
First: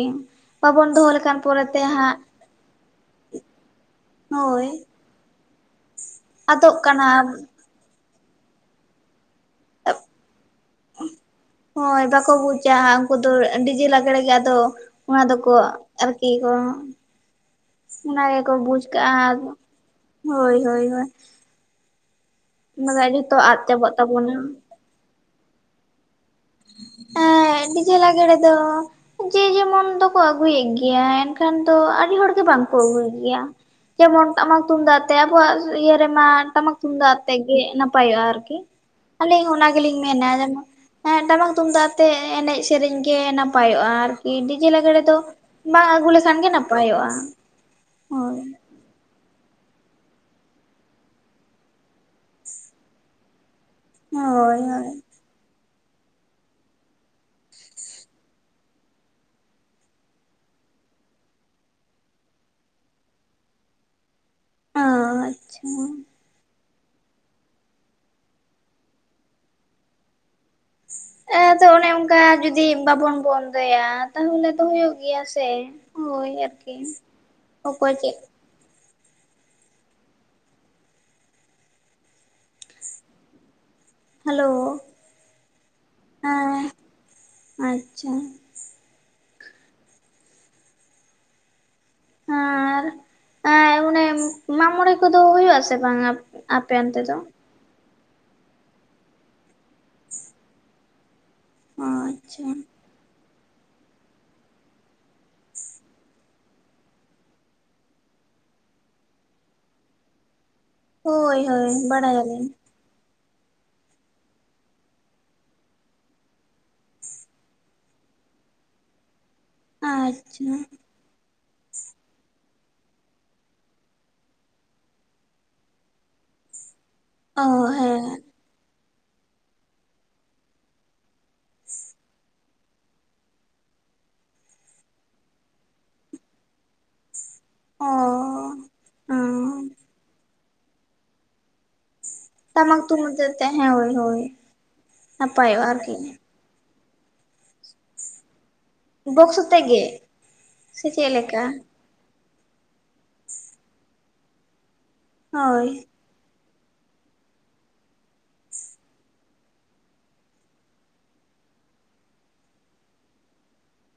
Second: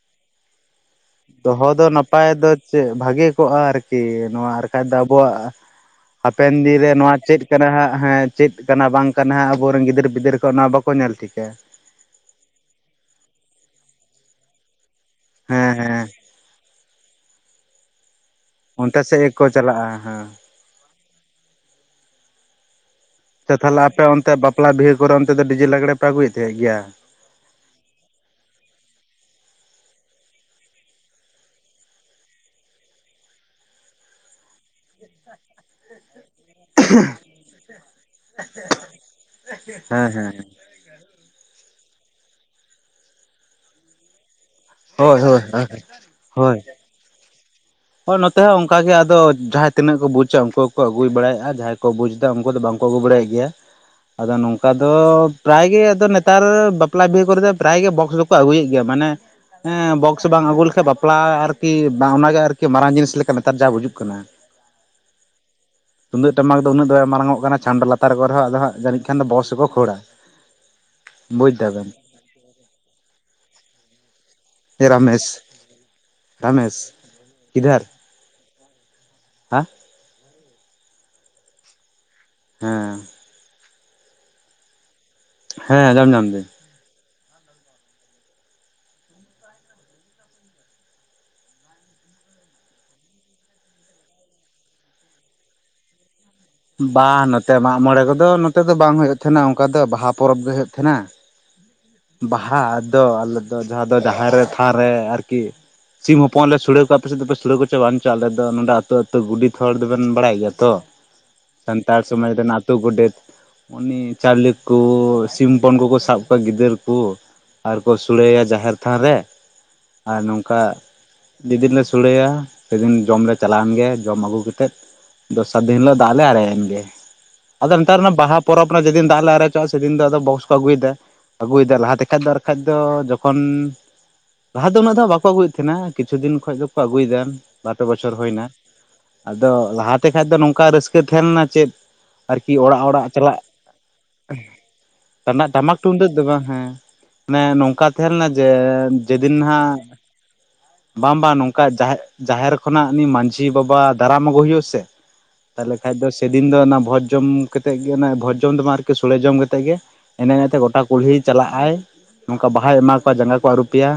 ᱵᱟᱵᱚᱱ ᱫᱚᱦᱚ ᱞᱮᱠᱷᱟᱱ ᱫᱚᱦᱚ ᱯᱚᱨᱮᱛᱮ ᱫᱚ ᱦᱟᱸᱜ ᱱᱟᱯᱟᱭ ᱟᱫᱚ ᱪᱮᱜ ᱵᱷᱟᱜᱮ ᱠᱚᱜᱼᱟ ᱟᱨᱠᱤ ᱱᱚᱣᱟ ᱦᱳᱭ ᱟᱨᱠᱷᱟᱡ ᱫᱚ ᱟᱵᱚᱣᱟᱜ ᱦᱟᱯᱮᱱ ᱟᱫᱚᱜ ᱫᱤᱱ ᱨᱮ ᱠᱟᱱᱟ ᱱᱚᱣᱟ ᱪᱮᱫ ᱠᱟᱱᱟ ᱦᱟᱸᱜ ᱦᱮᱸ, ᱪᱮᱫ ᱠᱟᱱᱟ ᱵᱟᱝ ᱠᱟᱱᱟ ᱦᱟᱸᱜ ᱟᱵᱚᱨᱮᱝ ᱜᱤᱫᱟᱹᱨ ᱯᱤᱫᱟᱹᱨ ᱠᱚ ᱚᱱᱟ ᱵᱟᱠᱚ ᱧᱮᱞ ᱴᱤᱠᱟ ᱾ ᱦᱳᱭ ᱵᱟᱠᱚ ᱵᱩᱪᱟ ᱦᱟᱸᱜ ᱩᱝᱠᱩ ᱫᱚ ᱰᱤᱡᱮ ᱞᱟᱜᱽᱲᱮ ᱜᱮ ᱟᱫᱚ ᱚᱱᱟ ᱫᱚᱠᱚ ᱦᱮᱸ ᱦᱮᱸ ᱟᱨ ᱠᱤ ᱠᱚ ᱚᱱᱟ ᱜᱮᱠᱚ ᱵᱩᱡᱽ ᱚᱱᱛᱮ ᱠᱟᱜᱼᱟ ᱥᱮᱫ ᱜᱮᱠᱚ ᱟᱫᱚ ᱪᱟᱞᱟᱜᱼᱟ ᱦᱮᱸ ᱦᱳᱭ ᱦᱳᱭ, ᱚᱱᱟ ᱫᱚ ᱟᱹᱰᱤ ᱥᱮ ᱛᱟᱦᱚᱞᱮ ᱟᱯᱮ ᱚᱱᱛᱮ ᱵᱟᱯᱞᱟ ᱵᱤᱦᱟᱹ ᱠᱚᱨᱮ ᱚᱱᱛᱮ ᱫᱚ ᱰᱤᱡᱮ ᱞᱟᱜᱽᱲᱮ ᱯᱮ ᱟᱹᱜᱩᱭᱛᱮ ᱜᱮᱭᱟ? ᱮᱸᱻ ᱰᱤᱡᱮ ᱞᱟᱜᱽᱲᱮ ᱫᱚ ᱡᱮ ᱡᱮᱢᱚᱱ ᱫᱚᱠᱚ ᱟᱹᱜᱩᱭᱮᱫ ᱜᱮᱭᱟ, ᱮᱱᱠᱷᱟᱱ ᱫᱚ ᱟᱹᱰᱤ ᱦᱚᱲᱜᱮ ᱵᱟᱝᱠᱚ ᱟᱹᱜᱩᱭ ᱜᱮᱭᱟ ᱾ ᱡᱮᱢᱚᱱ ᱴᱟᱢᱟᱠ ᱛᱩᱢᱫᱟᱜ ᱟᱛᱮ ᱟᱵᱚᱣᱟᱜ ᱤᱭᱟᱹ ᱨᱮᱢᱟ ᱴᱟᱢᱟᱠ ᱛᱩᱢᱫᱟᱜ ᱟᱛᱮᱜ ᱜᱮ ᱱᱟᱯᱟᱭᱚᱜᱼᱟ ᱟᱨᱠᱤ, ᱟᱹᱞᱤᱧ ᱚᱱᱟ ᱜᱮᱞᱤᱧ ᱦᱮᱸ ᱢᱮᱱᱟ ᱦᱮᱸ ᱡᱮᱱᱚ ᱴᱟᱢᱟᱠ ᱛᱩᱢᱫᱟᱜ ᱟᱛᱮᱫ ᱮᱱᱮᱡ ᱥᱮᱨᱮᱧ ᱜᱮ ᱱᱟᱯᱟᱭᱚᱜᱼᱟ ᱟᱨ ᱠᱤ, ᱰᱤᱡᱮ ᱞᱟᱜᱽᱬᱮ ᱫᱚ ᱦᱳᱭ ᱦᱳᱭ ᱵᱟᱝ ᱟᱹᱜᱩ ᱞᱮᱠᱷᱟᱱ ᱜᱮ ᱱᱟᱯᱟᱭᱚᱜᱼᱟ ᱾ ᱦᱚᱭ ᱱᱚᱛᱮ ᱦᱚᱸ ᱚᱝ ᱠᱟ ᱜᱮ ᱟᱫᱚ ᱡᱟᱦᱟᱸᱭ ᱛᱤᱱᱟᱹᱜ ᱠᱚ ᱵᱩᱡᱟ ᱳᱝᱠᱳ ᱠᱚ ᱟᱹᱜᱩᱭ ᱵᱟᱲᱟᱭᱮᱜᱼᱟ ᱡᱟᱦᱟᱸᱭ ᱠᱚ ᱵᱩᱡ ᱮᱫᱟ ᱳᱝᱠᱳ ᱫᱚ ᱵᱟᱝ ᱠᱚ ᱟᱹᱜᱩ ᱵᱟᱲᱟᱭᱮᱫ ᱜᱮᱭᱟ ᱾ [inaudible] ᱟᱫᱚ ᱱᱚᱝᱠᱟ ᱦᱳᱭ ᱫᱚ ᱯᱨᱟᱭ ᱜᱮ ᱟᱫᱚ ᱱᱮᱛᱟᱨ ᱵᱟᱯᱞᱟ ᱵᱤᱦᱟᱹ ᱠᱚᱨᱮᱫ ᱯᱨᱟᱭ ᱜᱮ ᱵᱚᱠᱥ ᱫᱚᱠᱚ ᱟᱹᱜᱩᱭᱮᱫ ᱜᱮᱭᱟ, ᱢᱟᱱᱮ ᱮᱸ ᱵᱚᱠᱥ ᱵᱟᱝ ᱟᱹᱜᱩ ᱞᱮᱠᱷᱟᱡ ᱵᱟᱯᱞᱟ ᱟᱨᱠᱤ ᱵᱟᱝ ᱚᱱᱟᱜᱮ ᱟᱨ ᱠᱮ ᱢᱟᱨᱟᱝ ᱡᱤᱱᱤᱥ ᱞᱮᱠᱟ ᱱᱮᱛᱟᱨ ᱡᱟ ᱵᱩᱡᱩᱜ ᱠᱟᱱᱟ ᱾ ᱟᱻᱪᱪᱷᱟ ᱾ ᱛᱩᱢᱫᱟᱹᱜ ᱴᱟᱢᱟᱠ ᱩᱱᱟᱹᱜ ᱫᱚ ᱵᱟᱭ ᱢᱟᱨᱟᱝᱚᱜ ᱠᱟᱱᱟ ᱪᱟᱸᱢᱰᱟ ᱞᱟᱛᱟᱨ ᱠᱚᱨᱮᱦᱚᱸ ᱟᱫᱚ ᱦᱟᱜ ᱡᱟᱹᱱᱤᱡ ᱠᱷᱟᱱ ᱵᱚᱠᱥ ᱜᱮᱠᱚ ᱠᱷᱳᱲᱟ ᱾ ᱮ ᱛᱚ ᱚᱱᱮ ᱚᱝᱠᱟ ᱡᱩᱫᱤ ᱵᱟᱵᱚᱱ ᱵᱚᱱᱫᱚᱭᱟ ᱛᱟᱦᱚᱞᱮ ᱛᱚ ᱮ ᱦᱳᱭᱳᱜ ᱜᱮᱭᱟ ᱨᱟᱢᱮᱥ ᱥᱮ ᱦᱳᱭ ᱟᱨᱠᱤ, ᱨᱟᱢᱮᱥ ᱚᱠᱚᱭ ᱪᱮᱫ ᱦᱮᱸ! ᱦᱮᱸ ᱾ ᱦᱮᱞᱳ! ᱦᱮᱸ ᱟᱸᱡᱚᱢ ᱧᱟᱢ ᱫᱟᱹᱧ ᱦᱮᱸ, ᱟᱪᱪᱷᱟ ᱾ ᱟᱨ ᱮᱻ ᱚᱱᱮ ᱢᱟᱜ ᱢᱚᱬᱮ ᱠᱚᱫᱚ ᱦᱳᱭᱳᱜᱼᱟ ᱥᱮ ᱵᱟᱝᱟ? ᱟᱯᱮ ᱚᱱᱛᱮ ᱵᱟ ᱫᱚ ᱱᱚᱛᱮ ᱢᱟᱜ ᱢᱚᱬᱮ ᱠᱚᱫᱚ ᱱᱚᱛᱮ ᱫᱚ ᱵᱟᱝ ᱦᱳᱭᱳᱜ ᱛᱟᱦᱮᱸᱱᱟ ᱚᱝᱠᱟ ᱫᱚ ᱵᱟᱦᱟ ᱯᱚᱨᱚᱵᱽ ᱜᱮ ᱦᱳᱭᱳᱜ ᱛᱟᱦᱮᱸᱱᱟ ᱚ ᱾ ᱟᱪᱪᱷᱟ ᱵᱟᱦᱟ ᱫᱚ ᱟᱞᱮ ᱫᱚ ᱡᱟᱦᱟᱸ ᱫᱚ ᱡᱟᱸᱦᱮᱨ ᱨᱮ ᱛᱷᱟᱱ ᱨᱮ ᱟᱨᱠᱤ ᱥᱤᱢ ᱦᱚᱯᱚᱱ ᱞᱮ ᱥᱚᱲᱮ ᱠᱚᱣᱟ, ᱟᱯᱮ ᱥᱮᱫ ᱫᱚ ᱯᱮ ᱥᱚᱲᱮ ᱠᱮᱪᱚ ᱵᱟᱝ ᱪᱚ ᱟᱞᱮ ᱫᱚ ᱱᱚᱰᱮ ᱟᱹᱛᱩ ᱟᱹᱛᱩ ᱜᱩᱰᱮᱛ ᱦᱚᱲ ᱫᱚᱵᱮᱱ ᱵᱟᱲᱟᱭ ᱜᱮᱭᱟ ᱛᱚ! ᱦᱳᱭ ᱾ ᱥᱟᱱᱛᱟᱲ ᱥᱚᱢᱟᱡᱽ ᱨᱮᱱ ᱟᱛᱳ ᱜᱚᱰᱮᱛ ᱾ ᱩᱱᱤ ᱪᱟᱣᱞᱮ ᱠᱚ ᱥᱤᱢ ᱦᱚᱯᱚᱱ ᱠᱚ ᱠᱚ ᱥᱟᱵ ᱠᱚᱣᱟ ᱜᱤᱫᱟᱹᱨ ᱠᱚ᱾ ᱟᱨ ᱠᱚ ᱥᱚᱲᱮᱭᱟ ᱡᱟᱸᱦᱮᱨ ᱛᱷᱟᱱ ᱨᱮ, ᱟᱨ ᱟᱪᱪᱷᱟ ᱱᱚᱝᱠᱟ ᱡᱮᱫᱤᱱ ᱞᱮ ᱥᱚᱲᱮᱭᱟ ᱥᱮᱫᱤᱱ ᱡᱚᱢ ᱞᱮ ᱪᱟᱞᱟᱣᱮᱱ ᱜᱮ ᱡᱚᱢ ᱟᱹᱜᱩ ᱠᱟᱛᱮᱫ ᱫᱚᱥᱟᱨ ᱫᱤᱱ ᱦᱤᱞᱳᱜ ᱫᱟᱜ ᱞᱮ ᱟᱨᱮᱜ ᱮᱱᱜᱮ ᱚ ᱾ ᱟᱫᱚ ᱱᱮᱛᱟᱨ ᱚᱱᱟ ᱦᱮᱸ ᱵᱟᱦᱟ ᱯᱚᱨᱚᱵᱽ ᱨᱮ ᱡᱮᱫᱤᱱ ᱫᱟᱜ ᱞᱮ ᱟᱨᱮᱪᱚᱜᱼᱟ ᱥᱮᱫᱤᱱ ᱫᱚ ᱟᱫᱚ ᱵᱚᱥᱠ ᱠᱚ ᱟᱹᱜᱩᱭᱮᱫᱟ ᱾ ᱟᱹᱜᱩᱭᱮᱫᱟ ᱞᱟᱦᱟᱛᱮ ᱠᱷᱟᱡ ᱫᱚ, ᱟᱨ ᱠᱟᱡ ᱫᱚ ᱡᱚᱠᱷᱚᱱ ᱞᱟᱦᱟ ᱫᱚ ᱩᱱᱟᱹᱜ ᱫᱚ ᱵᱟᱠᱚ ᱟᱹᱜᱩᱭᱮᱫ ᱛᱟᱸᱦᱮᱱᱟ, ᱠᱤᱪᱷᱩ ᱫᱤᱱ ᱠᱷᱚᱱᱚᱡ ᱫᱚᱠᱚ ᱟᱹᱜᱩᱭᱮᱫᱟ᱾ ᱵᱟᱨ ᱯᱮ ᱚ ᱵᱚᱪᱷᱚᱨ ᱦᱩᱭ ᱮᱱᱟ᱾ ᱚ ᱟᱫᱚ ᱞᱟᱦᱟᱛᱮ ᱠᱷᱟᱱ ᱫᱚ ᱱᱚᱝᱠᱟ ᱨᱟᱹᱥᱠᱟᱹ ᱛᱟᱦᱮᱸ ᱞᱮᱱᱟ ᱪᱮᱫ ᱟᱨᱠᱤ ᱴᱟᱢᱟᱠ ᱚᱲᱟᱜ ᱚᱲᱟᱜ ᱛᱩᱢᱫᱟᱜ ᱪᱟᱞᱟᱜ᱾ ᱟᱛᱮ ᱦᱮᱸ ᱦᱳᱭ ᱦᱳᱭ ᱴᱟᱢᱟ, ᱱᱟᱯᱟᱭᱚᱜᱼᱟ ᱴᱟᱢᱟᱠ ᱟᱨᱠᱤ ᱛᱩᱢᱫᱟᱹᱜ ᱫᱚ ᱵᱟᱝ ᱦᱮᱸ᱾ ᱢᱟᱱᱮ ᱱᱚᱝᱠᱟ ᱛᱟᱦᱮᱸ ᱞᱮᱱᱟ ᱡᱮ, ᱵᱚᱠᱥ ᱡᱮᱫᱤᱱ ᱟᱛᱮᱜ ᱱᱟᱜ ᱜᱮ ᱥᱮ ᱪᱮᱫ ᱵᱟᱝ ᱵᱟᱝ ᱞᱮᱠᱟ ᱱᱚᱝᱠᱟ ᱡᱟᱦᱟᱸ ᱡᱟᱦᱮᱨ ᱠᱷᱚᱱᱟᱜ ᱩᱱᱤ ᱢᱟᱡᱷᱤ ᱵᱟᱵᱟ ᱫᱟᱨᱟᱢ ᱟᱹᱜᱩ ᱦᱩᱭᱩᱜ-ᱟ ᱥᱮ᱾ ᱦᱳᱭ᱾ ᱟᱫᱚ ᱥᱮᱫᱤᱱ ᱫᱚ ᱚᱱᱟ ᱵᱷᱳᱡᱽ ᱡᱚᱢ ᱠᱟᱛᱮᱫ ᱜᱮ, ᱵᱷᱚᱡᱽ ᱡᱚᱢ ᱫᱚᱢ ᱵᱟᱝ ᱟᱨᱠᱤ ᱥᱳᱲᱮ ᱡᱚᱢ ᱠᱟᱛᱮᱫᱜ ᱜᱮ ᱮᱱᱮᱡ ᱮᱱᱮᱡ ᱛᱮ ᱜᱚᱴᱟ ᱠᱩᱞᱦᱤ ᱪᱟᱞᱟᱜ-ᱟᱭ, ᱱᱚᱝᱠᱟ ᱵᱟᱦᱟᱭ ᱮᱢᱟ ᱠᱚᱣᱟ ᱡᱟᱸᱜᱟ ᱠᱚ ᱟᱹᱨᱩᱯ ᱮᱭᱟ᱾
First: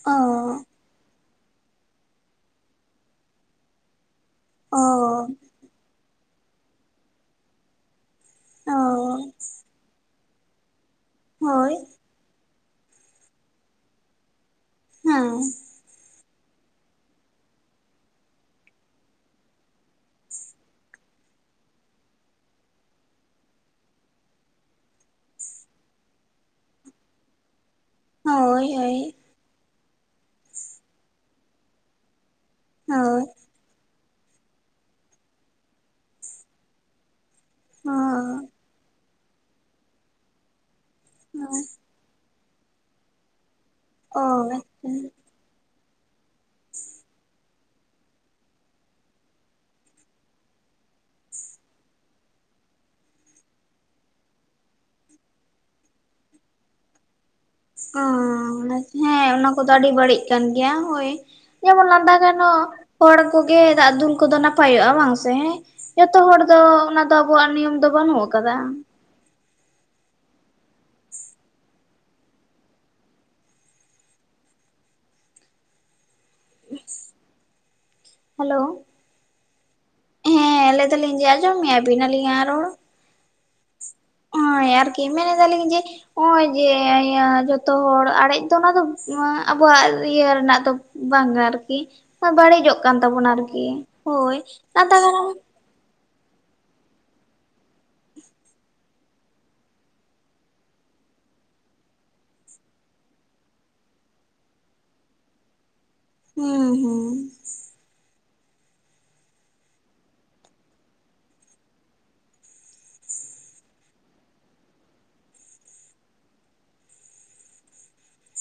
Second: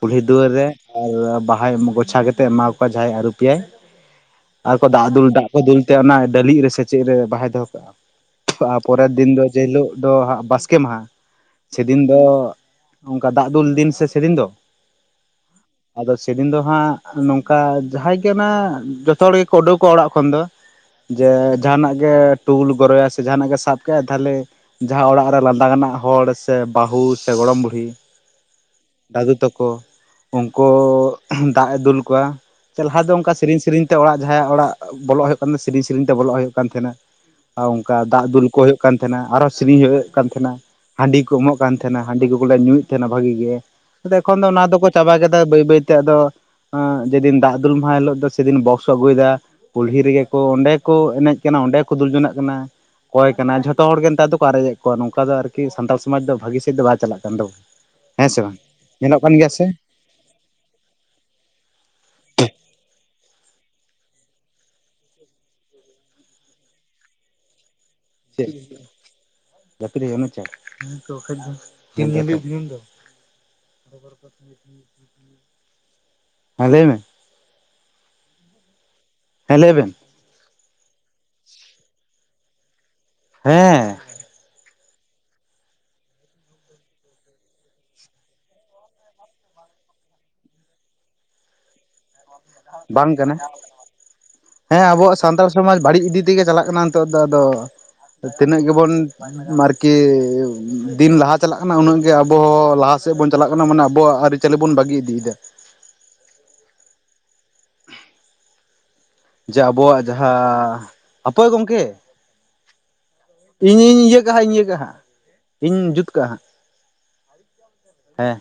ᱠᱩᱞᱦᱤ ᱫᱩᱣᱟᱹᱨ ᱚ ᱨᱮ, ᱟᱨ ᱵᱟᱦᱟᱭ ᱜᱳᱪᱷᱟ ᱠᱟᱛᱮᱫ ᱮᱢᱟ ᱠᱚᱣᱟ ᱡᱟᱦᱟᱸᱭ ᱟᱹᱨᱩᱯ‌ ᱮᱭᱟᱭ᱾ ᱟᱨ ᱠᱚ ᱫᱟᱜ ᱫᱩᱞ ᱫᱟᱜ ᱠᱚ ᱫᱩᱞᱛᱮ ᱚᱱᱟ ᱰᱟᱹᱞᱤᱡ ᱨᱮ ᱥᱮ ᱪᱮᱫ ᱨᱮ ᱵᱟᱦᱟᱭ ᱫᱚᱦᱚ ᱠᱟᱜ-ᱟ᱾ ᱛᱟᱯᱚᱨᱮᱨ ᱫᱤᱱ ᱫᱚ ᱡᱮᱦᱤᱞᱳᱜ ᱫᱚ ᱦᱟᱸᱜ ᱵᱟᱥᱠᱮ ᱢᱟᱦᱟ, ᱥᱮᱫᱤᱱ ᱟᱫᱚᱻ ᱚᱱᱠᱟ ᱫᱟᱜ ᱫᱩᱞ ᱫᱤᱱ ᱥᱮ ᱥᱮ ᱫᱤᱱ ᱫᱚ ᱦᱮᱸ, ᱟᱫᱚ ᱥᱮᱫᱤᱱ ᱫᱚ ᱦᱟᱸᱜ ᱱᱚᱝᱠᱟ ᱡᱟᱦᱟᱸᱭ ᱜᱮ ᱚᱱᱟ ᱡᱚᱛᱚ ᱦᱚᱲ ᱜᱮᱠᱚ ᱩᱰᱩᱠᱚᱣᱟᱜ ᱚᱲᱟᱜ ᱠᱷᱚᱱ ᱫᱚ᱾ ᱡᱮ ᱡᱟᱸᱦᱟᱱᱟᱜ ᱜᱮ ᱴᱩᱞ ᱜᱚᱨᱚᱭᱟ, ᱥᱮ ᱡᱟᱸᱦᱟᱱᱟᱜ ᱜᱮ ᱥᱟᱵ ᱠᱮᱜ-ᱟᱭ ᱛᱟᱦᱞᱮ ᱡᱟᱦᱟᱸ ᱚᱲᱟᱜ ᱨᱮ ᱞᱟᱸᱫᱟ ᱜᱟᱱᱟᱜ ᱦᱚᱲ ᱥᱮ ᱵᱟᱹᱦᱩ ᱥᱮ ᱜᱚᱲᱚᱢ ᱵᱩᱲᱦᱤ᱾ ᱦᱳᱭ ᱦᱳᱭ᱾ ᱫᱟᱫᱩ ᱛᱟᱠᱚ ᱩᱱᱠᱩ ᱫᱟᱜ-ᱮ ᱫᱩᱞ ᱠᱚᱣᱟ, ᱥᱮ ᱞᱟᱦᱟ ᱫᱚ ᱚᱱᱠᱟ ᱥᱤᱨᱤᱧ ᱥᱤᱨᱤᱧ ᱛᱚ ᱚᱲᱟᱜ ᱡᱟᱦᱟᱸᱭᱟᱜ ᱚᱲᱟᱜ ᱵᱚᱞᱚᱜ ᱦᱩᱭᱩᱜ ᱠᱟᱱ ᱛᱟᱸᱦᱮᱱᱟ, ᱥᱤᱨᱤᱧ ᱥᱮᱨᱮᱧ ᱛᱮ ᱵᱚᱞᱚᱜ ᱦᱩᱭᱩᱜ ᱠᱟᱱ ᱛᱟᱸᱦᱮᱱᱟ᱾ ᱟᱨ ᱚᱝᱠᱟ ᱫᱟᱜ ᱫᱩᱞ ᱠᱚ ᱦᱩᱭᱩᱜ ᱠᱟᱱ ᱛᱟᱸᱦᱮᱱᱟ, ᱟᱨᱚ ᱥᱤᱨᱤᱧ ᱦᱩᱭᱩᱜ ᱠᱟᱱ ᱛᱟᱸᱦᱮᱱᱟ ᱦᱟᱺᱰᱤ ᱠᱚ ᱮᱢᱚᱜ ᱠᱟᱱ ᱛᱟᱸᱦᱮᱱᱟ᱾ ᱚᱱᱟ ᱦᱟᱺᱰᱤ ᱠᱚᱠᱚ ᱞᱮ ᱧᱩᱭᱮᱫ ᱛᱟᱸᱦᱮᱱᱟ ᱵᱷᱟᱹᱜᱤ ᱜᱮ, ᱟᱫᱚ ᱮᱠᱷᱚᱱ ᱫᱚ ᱦᱮᱸ ᱚᱱᱟ ᱫᱚᱠᱚ ᱪᱟᱵᱟ ᱠᱮᱫᱟ ᱵᱟᱹᱭ ᱵᱟᱹᱭᱛᱮ ᱟᱫᱚ ᱮᱸ, ᱡᱮᱫᱤᱱ ᱫᱟᱜ ᱫᱩᱞ ᱢᱟᱦᱟ ᱮᱱ ᱦᱤᱞᱳᱜ ᱫᱚ ᱥᱮᱫᱤᱱ ᱵᱚᱠᱥ ᱠᱚ ᱟᱹᱜᱩᱭᱫᱟ ᱠᱩᱞᱦᱤ ᱨᱮᱜᱮ᱾ ᱠᱚ ᱚᱸᱰᱮ ᱠᱚ ᱮᱱᱮᱡ ᱠᱟᱱᱟ, ᱚᱸᱰᱮ ᱠᱚ ᱫᱩᱞ ᱡᱚᱱᱟᱜ ᱠᱟᱱᱟ᱾ ᱚᱠᱚᱭ ᱠᱟᱱᱟ, ᱡᱷᱚᱛᱚ ᱦᱚᱲ ᱜᱮ ᱱᱮᱛᱟᱨ ᱫᱚᱠᱚ ᱟᱨᱮᱡᱮᱫ ᱠᱚᱣᱟ ᱱᱚᱝᱠᱟ ᱫᱚ ᱟᱨᱠᱤ ᱥᱟᱱᱛᱟᱲ ᱥᱚᱢᱟᱡᱽ ᱫᱚ ᱵᱷᱟᱹᱜᱤ ᱥᱮᱫ ᱫᱚ ᱵᱟᱭ ᱪᱟᱞᱟᱜ ᱠᱟᱱ ᱫᱚ᱾ ᱚ, ᱦᱮᱸ [unintelligible] ᱜᱮ ᱚᱱᱟ ᱠᱚᱫᱚ ᱟᱹᱰᱤ ᱵᱟᱹᱲᱤᱡ ᱠᱟᱱ ᱜᱮᱭᱟ ᱦᱳᱭ ᱡᱮᱢᱚᱱ ᱞᱟᱸᱫᱟ ᱜᱟᱱᱚᱜ ᱦᱚᱲ ᱠᱚᱜᱮ ᱫᱟᱜ ᱫᱩᱞ ᱠᱚᱫᱚ ᱱᱟᱯᱟᱭᱚᱜ-ᱟ ᱵᱟᱝ ᱥᱮ ᱦᱮᱸ᱾ ᱡᱷᱚᱛᱚ ᱦᱚᱲ ᱫᱚ ᱚᱱᱟ ᱫᱚ ᱟᱵᱚᱣᱟᱜ ᱱᱤᱭᱚᱢ ᱫᱚ ᱵᱟᱹᱱᱩᱜ ᱪᱮᱫ ᱟᱠᱟᱫᱟ᱾ [unintelligible] ᱦᱮᱸ ᱞᱟᱹᱭ ᱢᱮ᱾ ᱦᱮᱞᱳ, ᱦᱮᱸ ᱞᱟᱹᱭ ᱵᱮᱱ᱾ ᱦᱮᱸ ᱞᱟᱹᱭ ᱫᱟᱹᱞᱤᱧ ᱡᱮ ᱟᱸᱡᱚᱢᱮᱜ-ᱟ ᱵᱤᱱ ᱟᱹᱞᱤᱧᱟ ᱨᱚᱲ? ᱦᱮᱸ᱾ ᱦᱮᱸ ᱟᱨᱠᱤ ᱢᱮᱱ ᱮᱫᱟ ᱞᱤᱧ ᱡᱮ ᱦᱚᱸᱜ-ᱚᱭ ᱡᱮ ᱤᱭᱟᱹ ᱡᱚᱛᱚ ᱦᱚᱲ ᱟᱲᱮᱡ ᱫᱚ ᱚᱱᱟ ᱫᱚ ᱟᱵᱚᱣᱟᱜ ᱤᱭᱟᱹ ᱨᱮᱱᱟᱜ ᱫᱚ ᱵᱟᱝᱟ ᱟᱨᱠᱤ, ᱵᱟᱹᱲᱤᱡᱚᱜ ᱠᱟᱱ ᱵᱟᱝ ᱛᱟᱵᱚᱱᱟ ᱠᱟᱱᱟ ᱟᱨᱠᱤ ᱦᱳᱭ, ᱦᱮᱸ ᱟᱵᱚᱣᱟᱜ ᱥᱟᱱᱛᱟᱲ [unintelligible] ᱥᱚᱢᱟᱡᱽ ᱵᱟᱹᱲᱤᱡ ᱤᱫᱤ ᱛᱮᱜᱮ ᱪᱟᱞᱟᱜ ᱠᱟᱱᱟ ᱱᱤᱛᱚᱜ ᱫᱚ ᱟᱫᱚ ᱛᱤᱱᱟᱹᱜ ᱜᱮᱵᱚᱱ ᱢᱟᱨᱠᱤ ᱫᱤᱱ ᱞᱟᱦᱟ ᱪᱟᱞᱟᱜ ᱠᱟᱱᱟ ᱩᱱᱟᱹᱜ ᱜᱮ ᱟᱵᱚ ᱞᱟᱦᱟ ᱥᱮᱫ ᱵᱚᱱ ᱪᱟᱞᱟᱜ ᱠᱟᱱᱟ ᱢᱟᱱᱮ ᱟᱵᱚᱣᱟᱜ ᱟᱨᱤ ᱪᱟᱹᱞᱮ ᱵᱚᱱ ᱵᱟᱜᱤ ᱤᱫᱤᱭᱫᱟ᱾ ᱦᱩᱸ ᱦᱩᱸ᱾ ᱡᱮ ᱟᱵᱚᱣᱟᱜ ᱡᱟᱦᱟᱸ, ᱦᱟᱯᱳᱭ ᱜᱚᱝᱠᱮ᱾ ᱤᱧᱤᱧ ᱤᱭᱟᱹ ᱠᱟᱜ-ᱟ ᱦᱟᱸᱜ, ᱤᱭᱟᱹ ᱠᱟᱜ-ᱟ ᱦᱟᱸᱜ, ᱤᱧᱤᱧ ᱡᱩᱛ ᱠᱟᱜ-ᱟ ᱦᱟᱸᱜ ᱦᱮᱸ᱾